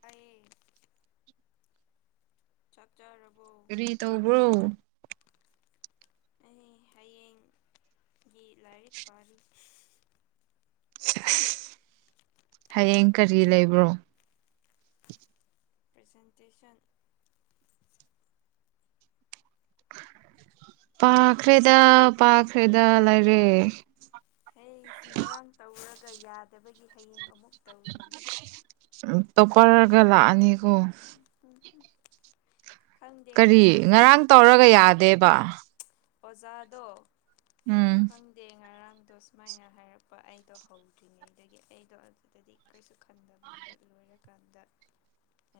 ꯇꯥꯏꯌꯦ ꯆꯥꯛ ꯆꯥꯔꯕꯣ ꯀꯔꯤ ꯇꯧꯕ꯭ꯔꯣ ꯑꯩ ꯍꯌꯦꯡꯒꯤ ꯂꯥꯏꯔꯤꯛ ꯄꯥꯔꯤ ꯁꯦꯁ ꯍꯌꯦꯡ ꯀꯔꯤ ꯂꯩꯕ꯭ꯔꯣ ꯄ꯭ꯔꯖꯦꯟꯇꯦꯁꯟ ꯄꯥꯈ꯭ꯔꯦꯗ ꯄꯥꯈ꯭ꯔꯦꯗ ꯂꯥꯏꯔꯤꯛ ꯍꯩꯁ ꯉꯔꯥꯡ ꯇꯧꯔꯒ ꯌꯥꯗꯕꯒꯤ ꯍꯌꯦꯡ ꯑꯃꯨꯛ ꯇꯧꯔꯤꯅꯦ ꯎꯝ ꯇꯣꯞꯄꯔꯒ ꯂꯥꯛꯑꯅꯤꯀꯣ ꯎꯝ ꯎꯝ ꯈꯪꯗꯦ ꯀꯔꯤ ꯉꯔꯥꯡꯗꯣ ꯉꯔꯥꯡ ꯇꯧꯔꯒ ꯌꯥꯗꯦꯕ ꯑꯣꯖꯥꯗꯣ ꯎꯝ ꯈꯪꯗꯦ ꯉꯔꯥꯡꯗꯣ ꯁꯨꯃꯥꯏꯅ ꯍꯥꯏꯔꯛꯄ ꯑꯩꯗꯣ ꯍꯧꯗ꯭ꯔꯤꯉꯩꯗꯒꯤ ꯑꯩꯗꯣ ꯑꯗꯨꯗꯗꯤ ꯀꯔꯤꯁꯨ ꯈꯟꯗꯕꯅꯦ [unintelligible] ꯂꯣꯏꯔꯀꯥꯟꯗ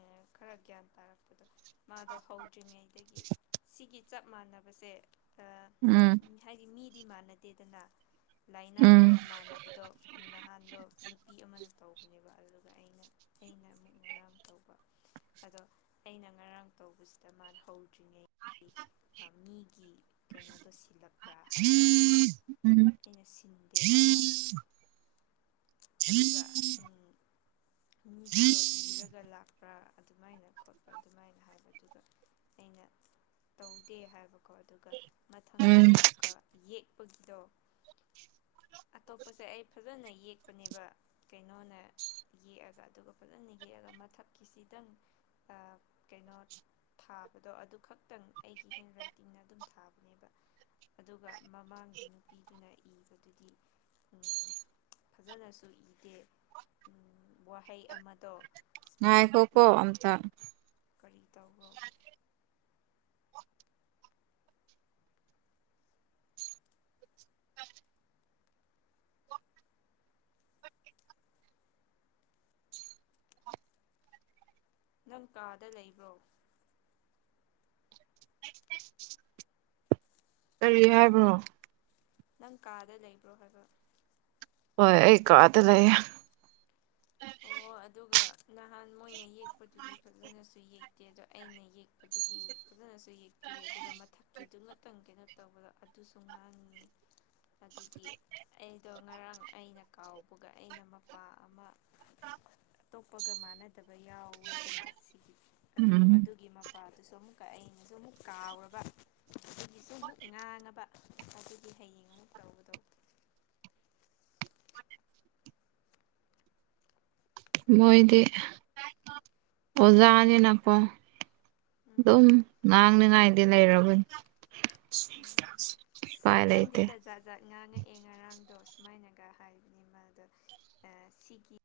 ꯑꯥ ꯈꯔ ꯒ꯭ꯌꯥꯟ ꯇꯥꯔꯛꯄꯗꯣ ꯃꯥꯗꯣ ꯍꯧꯗ꯭ꯔꯤꯉꯩꯗꯒꯤ ꯁꯤꯒꯤ ꯆꯞ ꯃꯥꯟꯅꯕꯁꯦ ꯑꯥ ꯎꯝ ꯍꯥꯏꯗꯤ ꯃꯤꯗꯤ ꯃꯥꯟꯅꯗꯦꯗꯅ ꯎꯝ ꯂꯥꯏꯅꯥꯗꯣ ꯃꯥꯟꯅꯕꯗꯣ ꯅꯍꯥꯟꯗꯣ ꯅꯨꯄꯤ ꯑꯃꯅ ꯇꯧ ꯅꯦꯕ ꯑꯗꯨꯒ ꯑꯩꯅ ꯑꯩꯅ ꯑꯃꯨꯛ ꯉꯔꯥꯡ ꯇꯧꯕ ꯑꯗꯣ ꯑꯩꯅ ꯉꯔꯥꯡ ꯇꯧꯕꯁꯤꯗ ꯃꯥꯅ ꯍꯧꯗ꯭ꯔꯤꯉꯩꯒꯤ ꯑꯥ ꯃꯤꯒꯤ ꯀꯩꯅꯣꯗꯣ ꯁꯤꯜꯂꯛꯄ꯭ꯔꯥ ꯍꯥꯏꯌꯦ ꯑꯩꯅ ꯎꯝ ꯑꯩꯅ ꯁꯤꯟꯗꯦ ꯍꯥꯏꯕ ꯑꯗꯨꯒ ꯎꯝ ꯃꯤꯒꯤꯗꯣ ꯏꯔꯒ ꯂꯥꯛ ꯄꯨꯔꯥ ꯑꯗꯨꯃꯥꯏꯅ ꯈꯣꯠꯄ ꯑꯗꯨꯃꯥꯏꯅ ꯍꯥꯏꯕ ꯑꯗꯨꯒ ꯑꯩꯅ ꯇꯧꯗꯦ ꯍꯥꯏꯕ ꯀꯣ ꯑꯗꯨꯒ ꯃꯊꯪꯗ ꯎꯝ ꯑꯃꯨꯛꯀ ꯌꯦꯛꯄꯒꯤꯗꯣ ꯑꯇꯣꯞꯄꯁꯦ ꯑꯩ ꯐꯖꯅ ꯌꯦꯛꯄꯅꯦꯕ ꯀꯩꯅꯣꯅ ꯌꯦꯛꯑꯒ ꯑꯗꯨꯒ ꯐꯖꯅ ꯌꯦꯛꯑꯒ ꯃꯊꯛꯀꯤꯁꯤꯗꯪ ꯑꯥ ꯀꯩꯅꯣ ꯊꯥꯕꯗꯣ ꯑꯗꯨꯈꯛꯇꯪ ꯑꯩꯒꯤ ꯍꯦꯟ ꯔꯥꯏꯠꯇꯤꯡꯅ ꯑꯗꯨꯝ ꯊꯥꯕ ꯅꯦꯕ ꯑꯗꯨꯒ ꯃꯃꯥꯡꯒꯤ ꯅꯨꯄꯤꯗꯨꯅ ꯏꯕꯗꯨꯗꯤ ꯎꯝ ꯐꯖꯅꯁꯨ ꯏꯗꯦ ꯎꯝ ꯋꯥꯍꯩ ꯑꯃꯗꯣ ꯉꯥꯏꯈꯣꯀꯣ ꯑꯃꯇ ꯀꯔꯤ ꯇꯧꯕ꯭ꯔꯣ ꯅꯪ ꯀꯥꯗ ꯂꯩꯕ꯭ꯔꯣ ꯀꯔꯤ ꯍꯥꯏꯕꯅꯣ ꯅꯪ ꯀꯥꯗ ꯂꯩꯕ꯭ꯔꯣ ꯍꯥꯏꯕ ꯍꯣꯏ ꯑꯩ ꯀꯥꯗ ꯂꯩꯌꯦ ꯑꯣ ꯑꯗꯨꯒ ꯅꯍꯥꯟ ꯃꯣꯏꯅ ꯌꯦꯛꯄꯗꯨꯗꯤ ꯐꯖꯅꯁꯨ ꯌꯦꯛꯇꯦ ꯑꯗꯣ ꯑꯩꯅ ꯌꯦꯛꯄꯗꯨꯗꯤ ꯐꯖꯅꯁꯨ ꯌꯦꯛꯄꯤꯔꯦ ꯑꯗꯨꯒ ꯃꯊꯛꯀꯤꯗꯨꯒꯤꯇꯪ ꯀꯩꯅꯣ ꯇꯧꯕꯗ ꯑꯗꯨꯁꯨ ꯉꯥꯡꯉꯤ ꯑꯗꯨꯒꯤ ꯑꯩꯗꯣ ꯉꯔꯥꯡ ꯑꯩꯅ ꯀꯥꯎꯕꯒ ꯑꯩꯅ ꯃꯄꯥ ꯑꯃ ꯑꯇꯣꯞꯄꯒ ꯃꯥꯟꯅꯗꯕ ꯌꯥꯎꯋꯦꯗꯅ ꯁꯤꯒꯤ ꯑꯗꯨ ꯎꯝ ꯑꯗꯨꯒꯤ ꯃꯄꯥ ꯃꯄꯥꯗꯨꯁꯨ ꯑꯃꯨꯛꯀ ꯑꯩꯅꯖꯨ ꯑꯃꯨꯛ ꯀꯥꯎꯔꯕ ꯑꯗꯨꯒꯤꯁꯨ ꯑꯃꯨꯛ ꯉꯥꯡꯉꯕ ꯑꯗꯨꯒꯤ ꯍꯌꯦꯡ ꯑꯃꯨꯛ ꯇꯧꯕꯗꯣ ꯃꯣꯏꯗꯤ ꯑꯣꯖꯥꯅꯤꯅꯀꯣ ꯎꯝ ꯑꯗꯨꯝ ꯉꯥꯡꯅꯤꯡꯉꯥꯏꯗꯤ ꯂꯩꯔꯕꯅꯤ ꯎꯝ ꯑꯁ ꯎꯄꯥꯏ ꯂꯩꯇꯦ ꯈꯪꯗꯦꯗ ꯖꯥꯠ ꯖꯥꯠ ꯉꯥꯡꯉꯛꯑꯦ ꯉꯔꯥꯡꯗꯣ ꯁꯨꯃꯥꯏꯅꯒ ꯍꯥꯏꯕꯅꯤ ꯃꯥꯗꯣ ꯑꯥ ꯁꯤꯒꯤ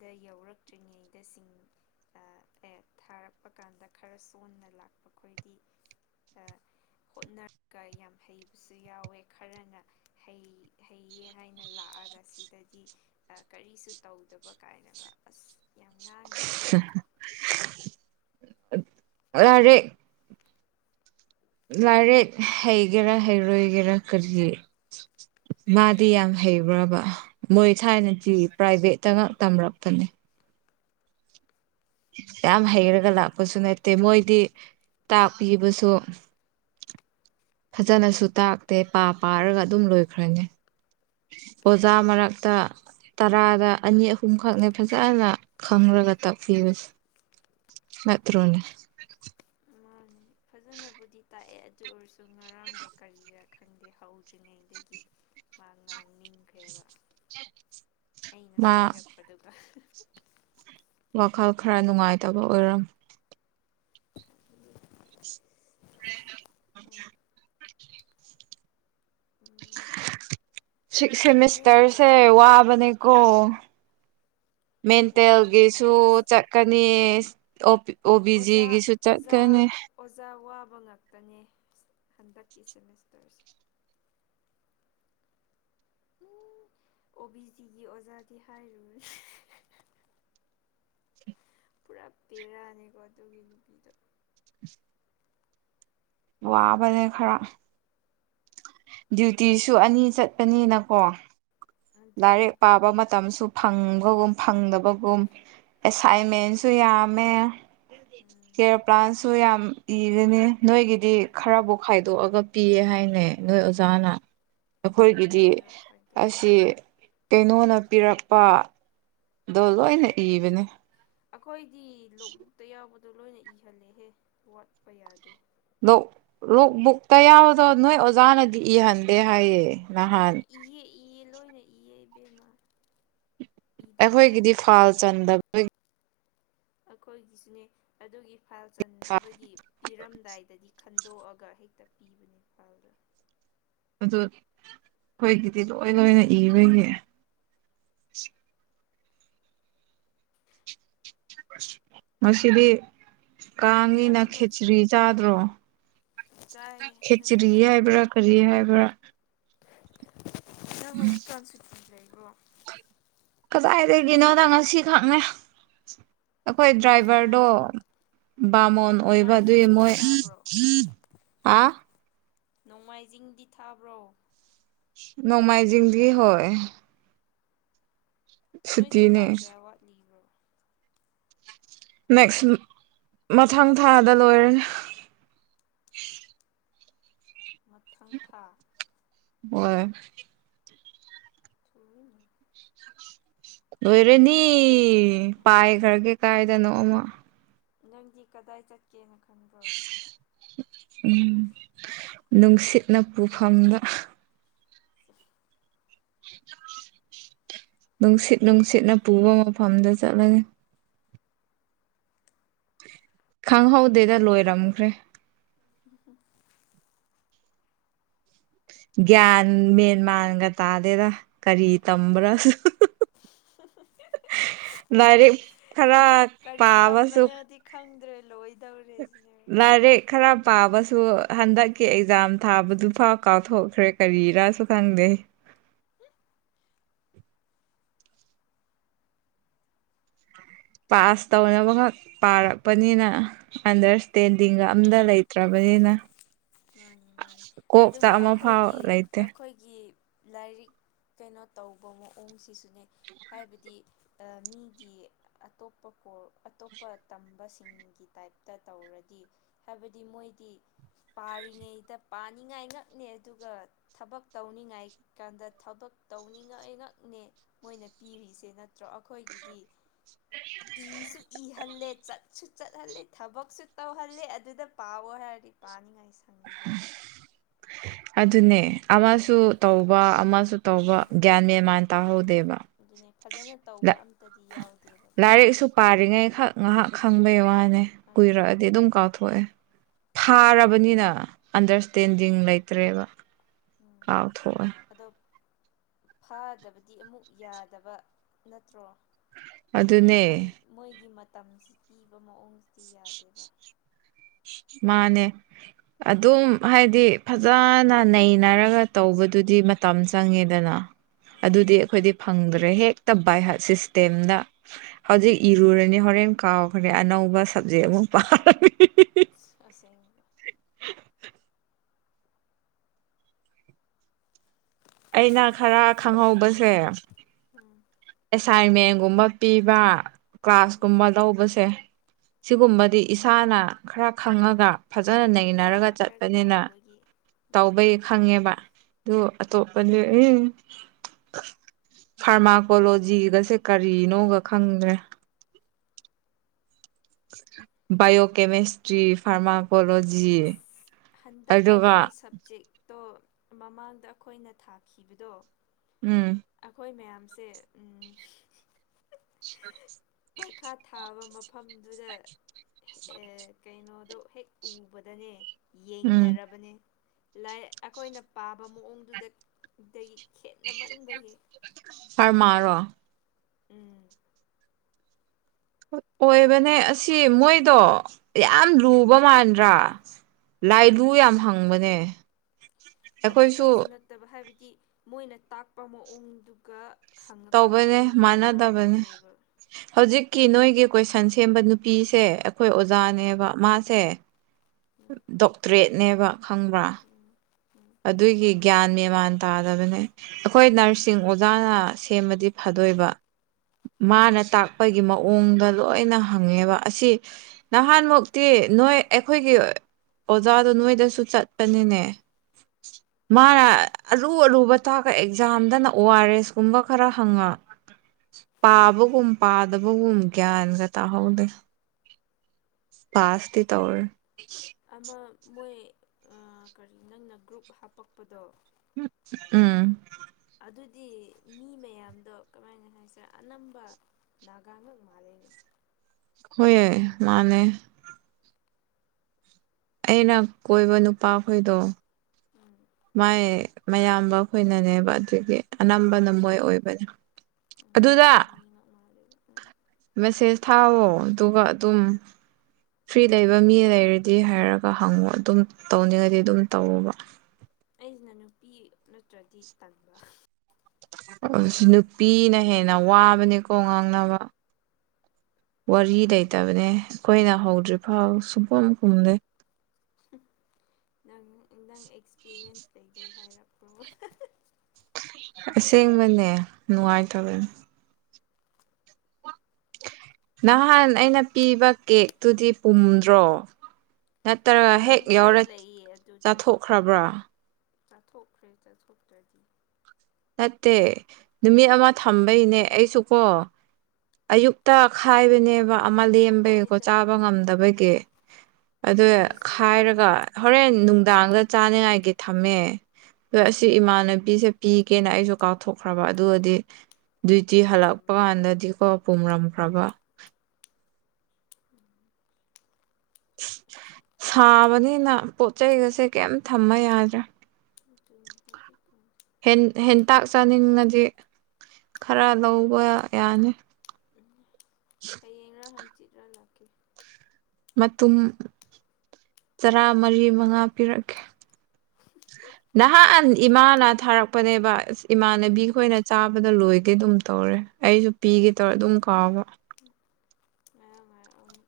ꯗ ꯌꯧꯔꯛꯇ꯭ꯔꯤꯉꯩꯗ ꯁꯤꯡ ꯑꯥ ꯑꯦ ꯊꯥꯔꯛꯄ ꯀꯥꯟꯗ ꯈꯔ ꯁꯣꯟꯅ ꯂꯥꯛꯄ ꯈꯣꯏꯗꯤ ꯑꯥ ꯍꯣꯠꯅ ꯀꯥ ꯌꯥꯝ ꯍꯩꯕꯁꯨ ꯌꯥꯎꯋꯦ ꯈꯔꯅ ꯍꯩ ꯍꯩꯌꯦ ꯍꯥꯏꯅ ꯂꯥꯛꯑꯒ ꯁꯤꯗꯗꯤ ꯑꯥ ꯀꯔꯤꯁꯨ ꯇꯧꯗꯕ ꯀꯥꯏꯅꯒ ꯑꯁ ꯌꯥꯝ ꯉꯥꯡꯕꯅꯦ ꯉꯔꯥꯡ ꯂꯥꯏꯔꯤꯛ ꯂꯥꯏꯔꯤꯛ ꯍꯩꯒꯦꯔꯥ ꯍꯩꯔꯣꯏꯒꯦꯔꯥ ꯀꯔꯤ ꯃꯥꯗꯤ ꯌꯥꯝ ꯍꯩꯕ꯭ꯔꯕ ꯃꯣꯏ ꯊꯥꯏꯅꯗꯤ ꯄ꯭ꯔꯥꯏꯚꯦꯠꯇꯒ ꯇꯝꯂꯛꯄꯅꯦ ꯌꯥꯝ ꯍꯩꯔꯒ ꯀꯗꯥꯏꯗꯒꯤ ꯂꯥꯛꯄꯁꯨ ꯇꯝꯃꯛ ꯅꯠꯇꯦ ꯃꯣꯏꯗꯤ ꯇꯥꯛꯄꯤꯕꯁꯨ ꯐꯖꯅꯁꯨ ꯇꯥꯛꯇꯦ ꯄꯥ ꯄꯥꯔꯒ ꯑꯗꯨꯝ ꯂꯣꯏꯈ꯭ꯔꯅꯤ ꯑꯣꯖꯥ ꯃꯔꯛꯇ ꯇꯔꯥꯒ ꯑꯅꯤ ꯑꯍꯨꯝꯈꯛꯅꯦ ꯐꯖꯅ ꯈꯪꯔꯒ ꯇꯥꯛꯄꯤꯕꯁꯦ ꯅꯠꯇ꯭ꯔꯣꯅꯦ ꯃꯥꯅꯦ ꯐꯖꯅꯕꯨꯗꯤ ꯇꯥꯛꯑꯦ ꯑꯗꯨ ꯑꯣꯏꯔꯁꯨ ꯉꯔꯥꯡꯗꯣ ꯀꯔꯤꯔ ꯈꯪꯗꯦ ꯍꯧꯗ꯭ꯔꯤꯉꯩꯗꯒꯤ ꯃꯥ ꯉꯥꯡꯅꯤꯡꯈ꯭ꯔꯦꯕ [inaudible] ꯑꯩꯅ ꯃꯥ ꯁꯣꯏꯔꯛꯄꯗꯨꯒ ꯋꯥꯈꯜ ꯈꯔ ꯅꯨꯡꯉꯥꯏꯇꯕ ꯑꯣꯏꯔꯝ ꯎꯝ [inaudible] ꯁꯤꯛꯁ ꯅꯣꯏ ꯁꯦꯃꯤꯁꯇ꯭ꯔꯁꯦ ꯀꯔꯤ ꯋꯥꯕꯅꯦꯀꯣ ꯋꯥꯏꯑꯦ ꯃꯦꯟꯇꯦꯜꯒꯤꯁꯨ ꯋꯥꯏꯑꯦ ꯑꯁ ꯆꯠꯀꯅꯤ ꯑꯣ ꯄꯤ ꯑꯣ ꯕꯤ ꯑꯣꯖꯥ ꯖꯤꯒꯤꯁꯨ ꯆꯠꯀꯅꯤ ꯑꯣꯖꯥ ꯑꯣꯖꯥ ꯋꯥꯕ ꯉꯥꯛꯇꯅꯦ ꯍꯟꯗꯛꯀꯤ ꯁꯦꯃꯤꯁꯇꯔꯁꯦ ꯎꯝ ꯑꯣꯕꯤꯖꯤ ꯒꯤ ꯑꯣꯖꯥꯗꯤ ꯍꯥꯏꯔꯨ ꯄꯨꯔꯥ ꯕꯦꯔꯥꯅꯤꯀꯣ ꯑꯗꯨꯒꯤ ꯅꯨꯄꯤꯗꯣ ꯋꯥꯕꯅꯦ ꯈꯔ ꯗ꯭ꯌꯨꯇꯤꯁꯨ ꯑꯅꯤ ꯆꯠꯄꯅꯤꯅꯀꯣ ꯂꯥꯏꯔꯤꯛ ꯑꯗꯨꯅꯤ ꯄꯥꯕ ꯃꯇꯝꯁꯨ ꯐꯪꯕꯒꯨꯝ ꯐꯪꯗꯕꯒꯨꯝ ꯑꯦꯁꯥꯏꯟꯃꯦꯟꯁꯨ ꯌꯥꯝꯃꯦ ꯎꯝ ꯀꯦꯌꯔ ꯄ꯭ꯂꯥꯟꯁꯨ ꯌꯥꯝ ꯏꯔꯦꯅꯦ ꯅꯣꯏꯒꯤꯗꯤ ꯑꯗꯨꯅꯤ ꯈꯔꯕꯨ ꯈꯥꯏ ꯈꯥꯏꯗꯣꯛꯑꯒ ꯄꯤꯌꯦ ꯍꯥꯏꯅꯦ ꯅꯣꯏ ꯑꯣꯖꯥꯅ ꯑꯈꯣꯏꯒꯤꯗꯤ ꯀꯔꯤꯔꯣ ꯈꯥꯏꯗꯣꯛ ꯑꯁꯤ ꯀꯩꯅꯣꯅ ꯄꯤꯔꯛꯄ ꯗꯣ ꯂꯣꯏꯅ ꯏꯕꯅꯦ ꯑꯈꯣꯏꯗꯤ ꯅꯣꯠꯕꯨꯛꯇ ꯌꯥꯎꯕꯗꯣ ꯂꯣꯏꯅ ꯏꯍꯜꯂꯦꯍꯦ ꯋꯥꯠꯄ ꯌꯥꯗꯦ ꯅꯣꯠꯕꯨꯛꯇ ꯌꯥꯎꯕꯗꯣ ꯅꯣꯏ ꯑꯣꯖꯥꯅꯗꯤ ꯏꯍꯟꯗꯦ ꯍꯥꯏꯌꯦ ꯎꯝ ꯅꯍꯥꯟ ꯏꯌꯦ ꯏꯌꯦ ꯂꯣꯏꯅ ꯏꯌꯦ ꯏꯕꯦꯃꯥ ꯑꯩꯈꯣꯏꯒꯤꯗꯤ ꯐꯥꯜ ꯆꯟꯗꯕꯩ ꯑꯈꯣꯏꯒꯤ ꯁꯨꯅꯦ ꯑꯗꯨꯒꯤ ꯐꯥꯏꯜ ꯆꯟꯗꯕꯒꯤ ꯄꯤꯔꯝ ꯗꯥꯏꯗꯗꯤ ꯈꯟ ꯗ‌ꯣꯑꯒ ꯍꯦꯛꯇ ꯄꯤꯕꯅꯦ ꯐꯥꯏꯜꯗꯣ ꯑꯗꯨ ꯈꯣꯏꯒꯤꯗꯤ ꯂꯣꯏ ꯂꯣꯏꯅ ꯏꯕꯒꯤ ꯉꯁꯤꯗꯤ ꯅꯪ ꯀꯥꯡꯅꯤꯅ ꯍꯧꯖꯤꯛ ꯈꯦꯆ꯭ꯔꯤ ꯆꯥꯗ꯭ꯔꯣ ꯆꯥꯏꯌꯦ ꯅꯪꯗꯤ ꯈꯦꯆ꯭ꯔꯤ ꯆꯥꯕ꯭ꯔꯣ ꯍꯥꯏꯕ꯭ꯔꯥ ꯀꯔꯤ ꯍꯥꯏꯕ꯭ꯔꯥ ꯅꯪ ꯍꯧꯖꯤꯛꯀꯥꯟ ꯁꯨꯇꯤ ꯂꯩꯕ꯭ꯔꯣ ꯀꯖꯥꯏꯗꯒꯤꯅꯣꯗ ꯉꯁꯤꯈꯛꯅꯦ ꯑꯈꯣꯏ ꯗ꯭ꯔꯥꯏ ꯚꯔꯗꯣ ꯅꯣꯡꯃꯥꯏꯖꯤꯡ ꯕꯥꯃꯣꯟ ꯑꯣꯏꯕ ꯑꯗꯨꯏ ꯅꯣꯡꯃꯥꯏꯖꯤꯡꯗꯤ ꯃꯣꯏ ꯊꯥꯕ꯭ꯔꯣ ꯑꯥ ꯅꯣꯡꯃꯥꯏꯖꯤꯡꯗꯤ ꯊꯥꯕ꯭ꯔꯣ ꯅꯣꯡꯃꯥꯏꯖꯤꯡꯗꯤ ꯍꯣꯏ ꯅꯣꯏꯖ‌ꯦ ꯊꯥ ꯁꯨꯇꯤꯅꯦ ꯀꯌꯥ ꯋꯥꯠꯂꯤꯕꯔ‌ꯣ ꯅꯦꯛꯁ ꯃꯊꯪ ꯊꯥꯗ ꯂꯣꯏꯔꯅꯤ ꯃꯊꯪ ꯊꯥ ꯑꯣꯏ ꯀꯔꯤꯅꯣ ꯂꯣꯏꯔꯅꯤ ꯄꯥꯏꯈ꯭ꯔꯒꯦ ꯀꯥꯏꯗꯅꯣ ꯑꯃꯥ ꯅꯪꯗꯤ ꯀꯗꯥꯏ ꯆꯠꯀꯦꯅ ꯈꯟꯕ꯭ꯔꯣ ꯎꯝ ꯅꯨꯡꯁꯤꯠꯅ ꯄꯨꯐꯝꯗ [unintelligible] ꯅꯨꯡꯁꯤꯠ ꯅꯨꯡꯁꯤꯠꯅ ꯄꯨꯕ ꯃꯐꯝꯗ ꯆꯠꯂꯒꯦ ꯈꯪꯍꯧꯗꯦꯗ ꯂꯣꯏꯔꯝꯈ꯭ꯔꯦ [unintelligible] ꯒ꯭ꯌꯥꯟ ꯃꯦꯟ ꯃꯥꯟꯒ ꯇꯥꯗꯦꯗ ꯀꯔꯤ ꯇꯝꯕ꯭ꯔꯥ [unintelligible] ꯂꯥꯏꯔꯤꯛ ꯈꯔ ꯀꯔꯤ ꯄꯥꯕꯁꯨ ꯇꯝꯕꯅꯣꯗꯤ ꯈꯪꯗ꯭ꯔꯦ ꯂꯣꯏ ꯂꯥꯏꯔꯤꯛ ꯈꯔ ꯄꯥꯕꯁꯨ ꯍꯟꯗꯛꯀꯤ ꯑꯦꯖꯥꯝ ꯊꯥꯕꯗꯨ ꯐꯥꯎ ꯀꯥꯎꯊꯣꯛꯈ꯭ꯔꯦ ꯀꯔꯤꯔꯥꯁꯨ ꯈꯪꯗꯦ ꯄꯥꯁ ꯇꯧꯅꯕ ꯈꯛ ꯄꯥꯔꯛꯄꯅꯤꯅ ꯑꯟꯗꯔꯁ ꯇꯦꯟꯗꯤꯡꯒ ꯑꯝꯗ ꯂꯩꯇ꯭ꯔꯕꯅꯤꯅ ꯃꯥꯅꯤ ꯃꯥꯅꯤ ꯀꯣꯛꯇ ꯑꯗꯨꯒ ꯑꯃꯐꯥꯎ ꯑꯈꯣꯏꯒꯤ ꯂꯩꯇꯦ ꯑꯈꯣꯏꯒꯤ ꯂꯥꯏꯔꯤꯛ ꯀꯩꯅꯣ ꯇꯧꯕ ꯃꯑꯣꯡꯁꯤꯁꯨꯅꯦ ꯍꯥꯏꯕꯗꯤ ꯑ ꯃꯤꯒꯤ ꯑꯇꯣꯞꯄ ꯀꯣꯔ ꯑꯇꯣꯞꯄ ꯇꯝꯕꯁꯤꯡꯒꯤ ꯇꯥꯏꯞꯇ ꯇꯧꯔꯗꯤ ꯍꯥꯏꯕꯗꯤ ꯃꯣꯏꯗꯤ ꯄꯥꯔꯤꯉꯩꯗ ꯄꯥꯅꯤꯡꯉꯥꯏ ꯉꯛꯅꯦ ꯑꯗꯨꯒ ꯊꯕꯛ ꯇꯧꯅꯤꯉꯥꯏ ꯀꯥꯟꯗ ꯊꯕꯛ ꯇꯧꯅꯤꯡꯉꯥꯏ ꯉꯥꯛꯅꯦ ꯃꯣꯏꯅ ꯄꯤꯔꯤꯁꯦ ꯅꯠꯇ꯭ꯔꯣ ꯑꯈꯣꯏꯒꯤꯗꯤ ꯏꯁꯨ ꯏꯍꯜꯂꯦ ꯆꯠꯁꯨ ꯆꯠ ꯍꯜꯂ‌ꯦ ꯊꯕꯛꯁꯨ ꯇꯧꯍꯜꯂꯦ ꯑꯗꯨꯗ ꯄꯥꯋꯣ ꯍꯥꯏꯔꯗꯤ ꯄꯥꯅꯤꯡꯉꯥꯏꯁꯨ ꯑꯗꯨꯅꯦ ꯑꯃꯥꯁꯨ ꯇꯧꯕ ꯑꯃꯥ ꯖꯨ ꯇꯧꯕ ꯒ꯭ꯌꯥꯟ ꯑꯗꯨꯅꯦ ꯃꯦꯟ ꯃꯥꯟ ꯇꯥꯍꯧꯗꯦꯕ ꯑꯗꯨꯅꯦ ꯐꯖꯅ ꯇꯧꯕ ꯑꯝꯇꯗꯤ ꯌꯥꯎꯗꯦꯕ ꯑꯈꯣꯏꯅ ꯄꯔꯤꯉꯩ ꯈꯛ ꯉꯥꯏꯍꯥꯛ ꯈꯪꯕꯩ ꯋꯥꯅꯦ ꯀꯨꯏꯔꯛꯑꯗꯤ ꯑꯗꯨꯅꯦ ꯑꯗꯨꯝ ꯀꯥꯎꯊꯣꯛꯑꯦ ꯊꯥꯔꯕꯅꯤꯅ ꯑꯟꯗꯔꯁꯇꯦꯟꯗꯤꯡ ꯂꯩꯇ꯭ꯔꯦꯕ ꯎꯝ ꯀꯥꯎꯊꯣꯛꯑꯦ ꯑꯗꯣ ꯐꯥꯗꯕꯗꯤ ꯑꯃꯨꯛ ꯌꯥꯗꯕ ꯅꯠꯇ꯭ꯔꯣ ꯑꯗꯨꯅꯦ ꯃꯣꯏ ꯃꯣꯏꯒꯤ ꯃꯇꯝꯁꯤ ꯄꯤꯕ ꯃꯑꯣꯡꯁꯤꯗꯤ ꯌꯥꯗꯦꯕ ꯃꯥꯅꯦ ꯑꯗꯨꯝ ꯍꯥꯏꯗꯤ ꯐꯖꯅ ꯅꯩꯅꯔꯒ ꯇꯧꯕꯗꯨꯗꯤ ꯃꯇꯝ ꯆꯪꯉꯦꯗꯅ ꯑꯗꯨꯗꯤ ꯑꯗꯨꯅꯤ ꯑꯩꯈꯣꯏꯗꯤ ꯐꯪꯗꯔꯦ ꯍꯦꯛꯇ ꯕꯥꯏꯍꯠ ꯁꯤꯁꯇꯦꯝꯗ ꯍꯧꯖꯤꯛ ꯏꯔꯨꯔꯅꯤ ꯍꯣꯔꯦꯟ ꯀꯥꯎꯈ꯭ꯔꯦ ꯑꯅꯧꯕ ꯁꯕꯖꯦꯛ ꯑꯃꯨꯛ ꯄꯥꯔꯅꯤ ꯑꯁꯦꯡꯕ ꯑꯩꯅ ꯈꯔ ꯈꯪꯍꯧꯕꯁꯦ ꯎꯝ ꯑꯦꯁꯥꯏꯟꯃꯦꯟꯒꯨꯝꯕ ꯄꯤꯕ ꯀ꯭ꯂꯥꯁ ꯎꯝ ꯀꯨꯝꯕ ꯂꯧꯕꯁꯦ ꯁꯤꯒꯨꯝꯕꯗꯤ ꯏꯁꯥꯅ ꯈꯔ ꯈꯪꯉꯒ ꯎꯝ ꯐꯖꯅ ꯎꯝ ꯅꯩꯅꯔꯒ ꯏꯁꯥꯅ ꯈꯔ ꯆꯠꯄꯅꯦꯅ ꯇꯧꯕꯒꯤ ꯎꯝ ꯇꯧꯕꯩ ꯈꯪꯉꯦꯕ ꯑꯗꯨ ꯑꯇꯣꯞꯄꯗꯤ ꯏ ꯐꯥꯔꯃꯥꯀꯣꯂꯣꯖꯤꯒꯁꯦ ꯀꯔꯤꯅꯣꯒ ꯈꯪꯗ꯭ꯔꯦ ꯕꯥꯏꯌꯣ ꯀꯦꯃꯦꯁꯇ꯭ꯔꯤ ꯐꯥꯔꯃꯥꯀꯣꯂꯣꯖꯤ ꯏꯁ ꯍꯟꯗꯛ ꯑꯗꯨꯒ ꯑꯗꯨꯒꯤ ꯁꯕꯖꯦꯛꯇꯣ ꯃꯃꯥꯡꯗ ꯑꯩꯈꯣꯏꯅ ꯊꯥꯈꯤꯕꯗꯣ ꯎꯝ ꯑꯩꯈꯣꯏ ꯃꯌꯥꯝꯁꯦ ꯎꯝ [inaudible] ꯄꯔꯈꯥ ꯊꯥꯕ ꯃꯐꯝꯗꯨꯗ ꯍꯦꯑꯥ ꯀꯩꯅꯣꯗꯣ ꯍꯦꯛ ꯎꯕꯗꯅꯦ ꯎꯝ ꯌꯦꯡꯅꯔꯕꯅꯦ ꯂꯥꯏ ꯑꯩꯈꯣꯏꯅ ꯄꯥꯕ ꯃꯑꯣꯡꯗꯨꯗ ꯗꯒꯤ ꯈꯦꯠꯅꯃꯟꯕꯒꯤ ꯐꯔꯃꯥꯔꯣ ꯎꯝ ꯑꯣꯏꯕꯅꯦ ꯑꯁꯤ ꯃꯣꯏꯗꯣ ꯌꯥꯝ ꯂꯨꯕ ꯃꯥꯟꯗ꯭ꯔꯥ ꯂꯥꯏꯕꯨ ꯌꯥꯝ ꯍꯪꯕꯅꯦ ꯑꯩꯈꯣꯏꯁꯨ ꯑꯗꯨꯇꯪꯁꯨ ꯅꯠꯇꯕ ꯍꯥꯏꯕꯗꯤ ꯃꯣꯏꯅ ꯇꯥꯛꯄ ꯃꯑꯣꯡꯗꯨꯒ ꯈꯪꯉꯛꯄ ꯇꯧꯕꯅꯦ ꯃꯑꯣꯡꯗꯨꯒ ꯃꯥꯟꯅꯗꯕꯅꯦ ꯃꯥꯟꯅꯗ꯭ꯔꯦꯕ ꯍꯧꯖꯤꯛꯀꯤ ꯅꯣꯏꯒꯤ ꯀꯣꯏꯁꯟ ꯁꯦꯝꯕ ꯅꯨꯄꯤꯁꯦ ꯑꯩꯈꯣꯏ ꯎꯝ ꯑꯣꯖꯥꯅꯦꯕ ꯃꯥꯁꯦ ꯎꯝ ꯗꯣꯛꯇ꯭ꯔꯦꯠꯅꯦꯕ ꯈꯪꯕ꯭ꯔꯥ ꯎꯝ ꯎꯝ ꯑꯗꯨꯒꯤ ꯒ꯭ꯌꯥꯟ ꯃꯦꯃꯥꯟ ꯇꯥꯗꯕꯅꯦ ꯑꯩꯈꯣꯏ ꯅꯔꯁꯤꯡ ꯑꯣꯖꯥꯅ ꯁꯦꯝꯕꯗꯤ ꯐꯗꯣꯏꯕ ꯎꯝ ꯃꯥꯅ ꯇꯥꯛ ꯈꯣꯢꯒꯤ ꯃꯑꯣꯡꯗ ꯂꯣꯏꯅ ꯍꯪꯉꯦꯕ ꯑꯁꯤ ꯅꯍꯥꯟꯃꯨꯛꯇꯤ ꯅꯣꯏ ꯑꯩꯈꯣꯏꯒꯤ ꯑꯣꯖꯥꯗꯣ ꯅꯣꯏꯗꯁꯨ ꯆꯠꯄꯅꯤꯅꯦ [inaudible] ꯃꯥꯅ ꯑꯔꯨ ꯑꯔꯨꯕ ꯇꯥꯛꯑ ꯑꯦꯛꯖꯥꯝꯗꯅ ꯑꯣ ꯑꯥꯔ ꯑꯦꯁ ꯀꯨꯝꯕ ꯈꯔ ꯍꯪꯉꯛ [inaudible] ꯄꯥꯕꯒꯨꯝ ꯄꯥꯗꯕꯒꯨꯝ ꯒ꯭ꯌꯥꯟꯒ ꯇꯥꯍꯧꯗꯦ ꯄꯥꯁꯇꯤ ꯇꯧꯔꯦ ꯑꯃ ꯃꯣꯏ ꯑꯥ ꯀꯔꯤ ꯅꯪꯅ ꯒ꯭ꯔꯨꯞ ꯍꯥꯞꯄꯛꯄꯗꯣ ꯎꯝ ꯑꯗꯨꯗꯤ ꯃꯤ ꯃꯌꯥꯝꯗꯣ ꯀꯃꯥꯏꯅ ꯍꯥꯏꯁꯤꯔ ꯑꯅꯝꯕ ꯅꯥꯒꯥꯉꯛ ꯃꯥꯜꯂꯦꯅꯦ ꯍꯣꯏ ꯃꯥꯜꯂꯦ ꯑꯩꯅ ꯀꯣꯏꯕ ꯅꯨꯄꯥꯈꯣꯏꯗꯣ ꯎꯝ ꯃꯥꯏ ꯃꯌꯥꯝꯕꯈꯣꯏꯅꯅꯦꯕ ꯑꯗꯨꯒꯤ ꯑꯅꯝꯕꯅ ꯃꯣꯏ ꯑꯣ ꯑꯣꯏꯕꯅꯦ ꯎꯝ ꯑꯗꯨꯗ ꯃꯣꯏꯒꯤ ꯃꯤꯉꯛ ꯃꯥꯜꯂꯦꯕ ꯎꯝ ꯃꯦꯁꯦꯁ ꯊꯥꯎꯋꯣ ꯑꯗꯨꯒ ꯑꯗꯨꯝ ꯐ꯭ꯔꯤ ꯂꯩꯕ ꯃꯤ ꯂꯩꯔꯗꯤ ꯍꯥꯏꯔꯒ ꯍꯪꯉꯣ ꯑꯗꯨꯝ ꯇꯧꯅꯤꯡꯉꯗꯤ ꯑꯗꯨꯝ ꯇꯧꯋꯣꯕ ꯑꯩꯖꯤꯅ ꯅꯨꯄꯤ ꯅꯠꯇ꯭ꯔꯗꯤ ꯇꯟꯕ ꯑꯁ ꯅꯨꯄꯤꯅ ꯍꯦꯟꯅ ꯋꯥꯕꯅꯦꯀꯣ ꯉꯥꯡꯅꯕ ꯋꯥꯔꯤ ꯂꯩꯇꯕꯅꯦ ꯑꯩꯈꯣꯏꯅ ꯍꯧꯗ꯭ꯔꯤ ꯐꯥꯎ ꯁꯨꯡꯈꯨꯝ ꯈꯨꯝꯗꯦ ꯅꯪ ꯅꯪ ꯑꯦꯛꯁꯄꯤꯔꯤꯌꯦꯟꯁ ꯂꯩꯕꯩ ꯍꯥꯏꯔꯛꯄ꯭ꯔꯣ ꯑꯁꯦꯡꯕꯅꯦ ꯅꯨꯡꯉꯥꯏꯇꯕꯅꯦ ꯅꯍꯥꯟ ꯑꯩꯅ ꯄꯤꯕ ꯀꯦꯛꯇꯨꯗꯤ ꯄꯨꯝꯗ꯭ꯔꯣ ꯅꯠꯇ꯭ꯔ ꯃꯅꯝ ꯍꯦꯛ ꯈꯔ ꯌꯥꯎꯔ ꯂꯩꯌꯦ ꯑꯗꯨꯗꯣ ꯆꯥꯊꯣꯛꯈ꯭ꯔꯕ꯭ꯔꯥ ꯆꯥꯊꯣꯛꯈ꯭ꯔꯦ ꯆꯠꯊꯣꯛꯇ꯭ꯔꯗꯤ ꯅꯠꯇꯦ ꯅꯨꯃꯤꯠ ꯑꯃ ꯊꯝꯕꯩꯅꯦ ꯑꯩꯁꯨꯀꯣ ꯑꯌꯨꯛꯇ ꯈꯥꯏꯕꯅꯦꯕ ꯑꯃ ꯂꯦꯝꯕꯒꯤꯀꯣ ꯍꯣꯏꯗ ꯆꯥꯕ ꯉꯝꯗꯕꯒꯤ ꯑꯗꯨꯏ ꯐ꯭ꯔꯤꯖ ꯈꯥꯏꯔꯒ ꯂꯩꯇꯕꯅꯤꯅ ꯀꯔꯤ ꯍꯣꯔꯦꯟ ꯎꯄꯥꯏ ꯅꯨꯡꯗꯥꯡꯗ ꯆꯥꯅꯤꯉꯥꯏꯒꯤ ꯊꯝꯃꯦ ꯑꯗꯣ ꯑꯁꯤ ꯎꯝ ꯏꯃꯥꯟꯅꯕꯤꯁꯦ ꯄꯤ ꯀꯦꯅ ꯑꯩꯁꯨ ꯀꯥꯎꯊꯣꯛꯈ꯭ꯔꯕ ꯑꯗꯨꯒꯗꯤ ꯗ꯭ꯌꯏꯇꯤ ꯍꯜꯂꯛꯄ ꯄꯨꯝꯃꯝꯃꯦ ꯀꯥꯟꯗꯗꯤꯀꯣ ꯄꯨꯝꯔꯝ ꯈ꯭ꯔꯕ [inaudible] ꯁꯥꯕꯅꯤꯅ ꯄꯣꯠ ꯆꯩꯩꯒꯁꯦ ꯀꯩꯝ ꯊꯝꯕ ꯌꯥꯗ꯭ꯔꯦ ꯑꯗꯨꯕꯨꯗꯤꯀꯣ ꯍꯦꯟ ꯍꯦꯟꯇꯥꯛ ꯆꯥꯅꯤꯡꯅꯗꯤ ꯈꯔ ꯂꯧꯕ ꯌꯥꯅꯤ [unintelligible] ꯍꯌꯦꯡꯔ ꯍꯪꯆꯤꯠꯔ ꯂꯥꯛꯀꯦ ꯃꯇꯨꯝ ꯇꯔꯥ ꯃꯔꯤ ꯃꯉꯥ ꯄꯤꯔꯛꯀꯦ [unintelligible] ꯅꯍꯥꯟ ꯏꯃꯥꯅ ꯊꯥꯔꯛꯄꯅꯦꯕ ꯑꯁ ꯏꯃꯥꯟꯅꯕꯤ ꯎꯝ ꯈꯣꯏꯅ ꯆꯥꯕꯗ ꯂꯣꯏꯒꯦ ꯗꯨꯝ ꯇꯧꯔꯦ ꯑꯩꯁꯨ ꯄꯤꯒꯦ ꯇꯧꯔ ꯑꯗꯨꯝ ꯀꯥꯎꯕ ꯉꯔꯥꯡ ꯉꯔꯥꯡ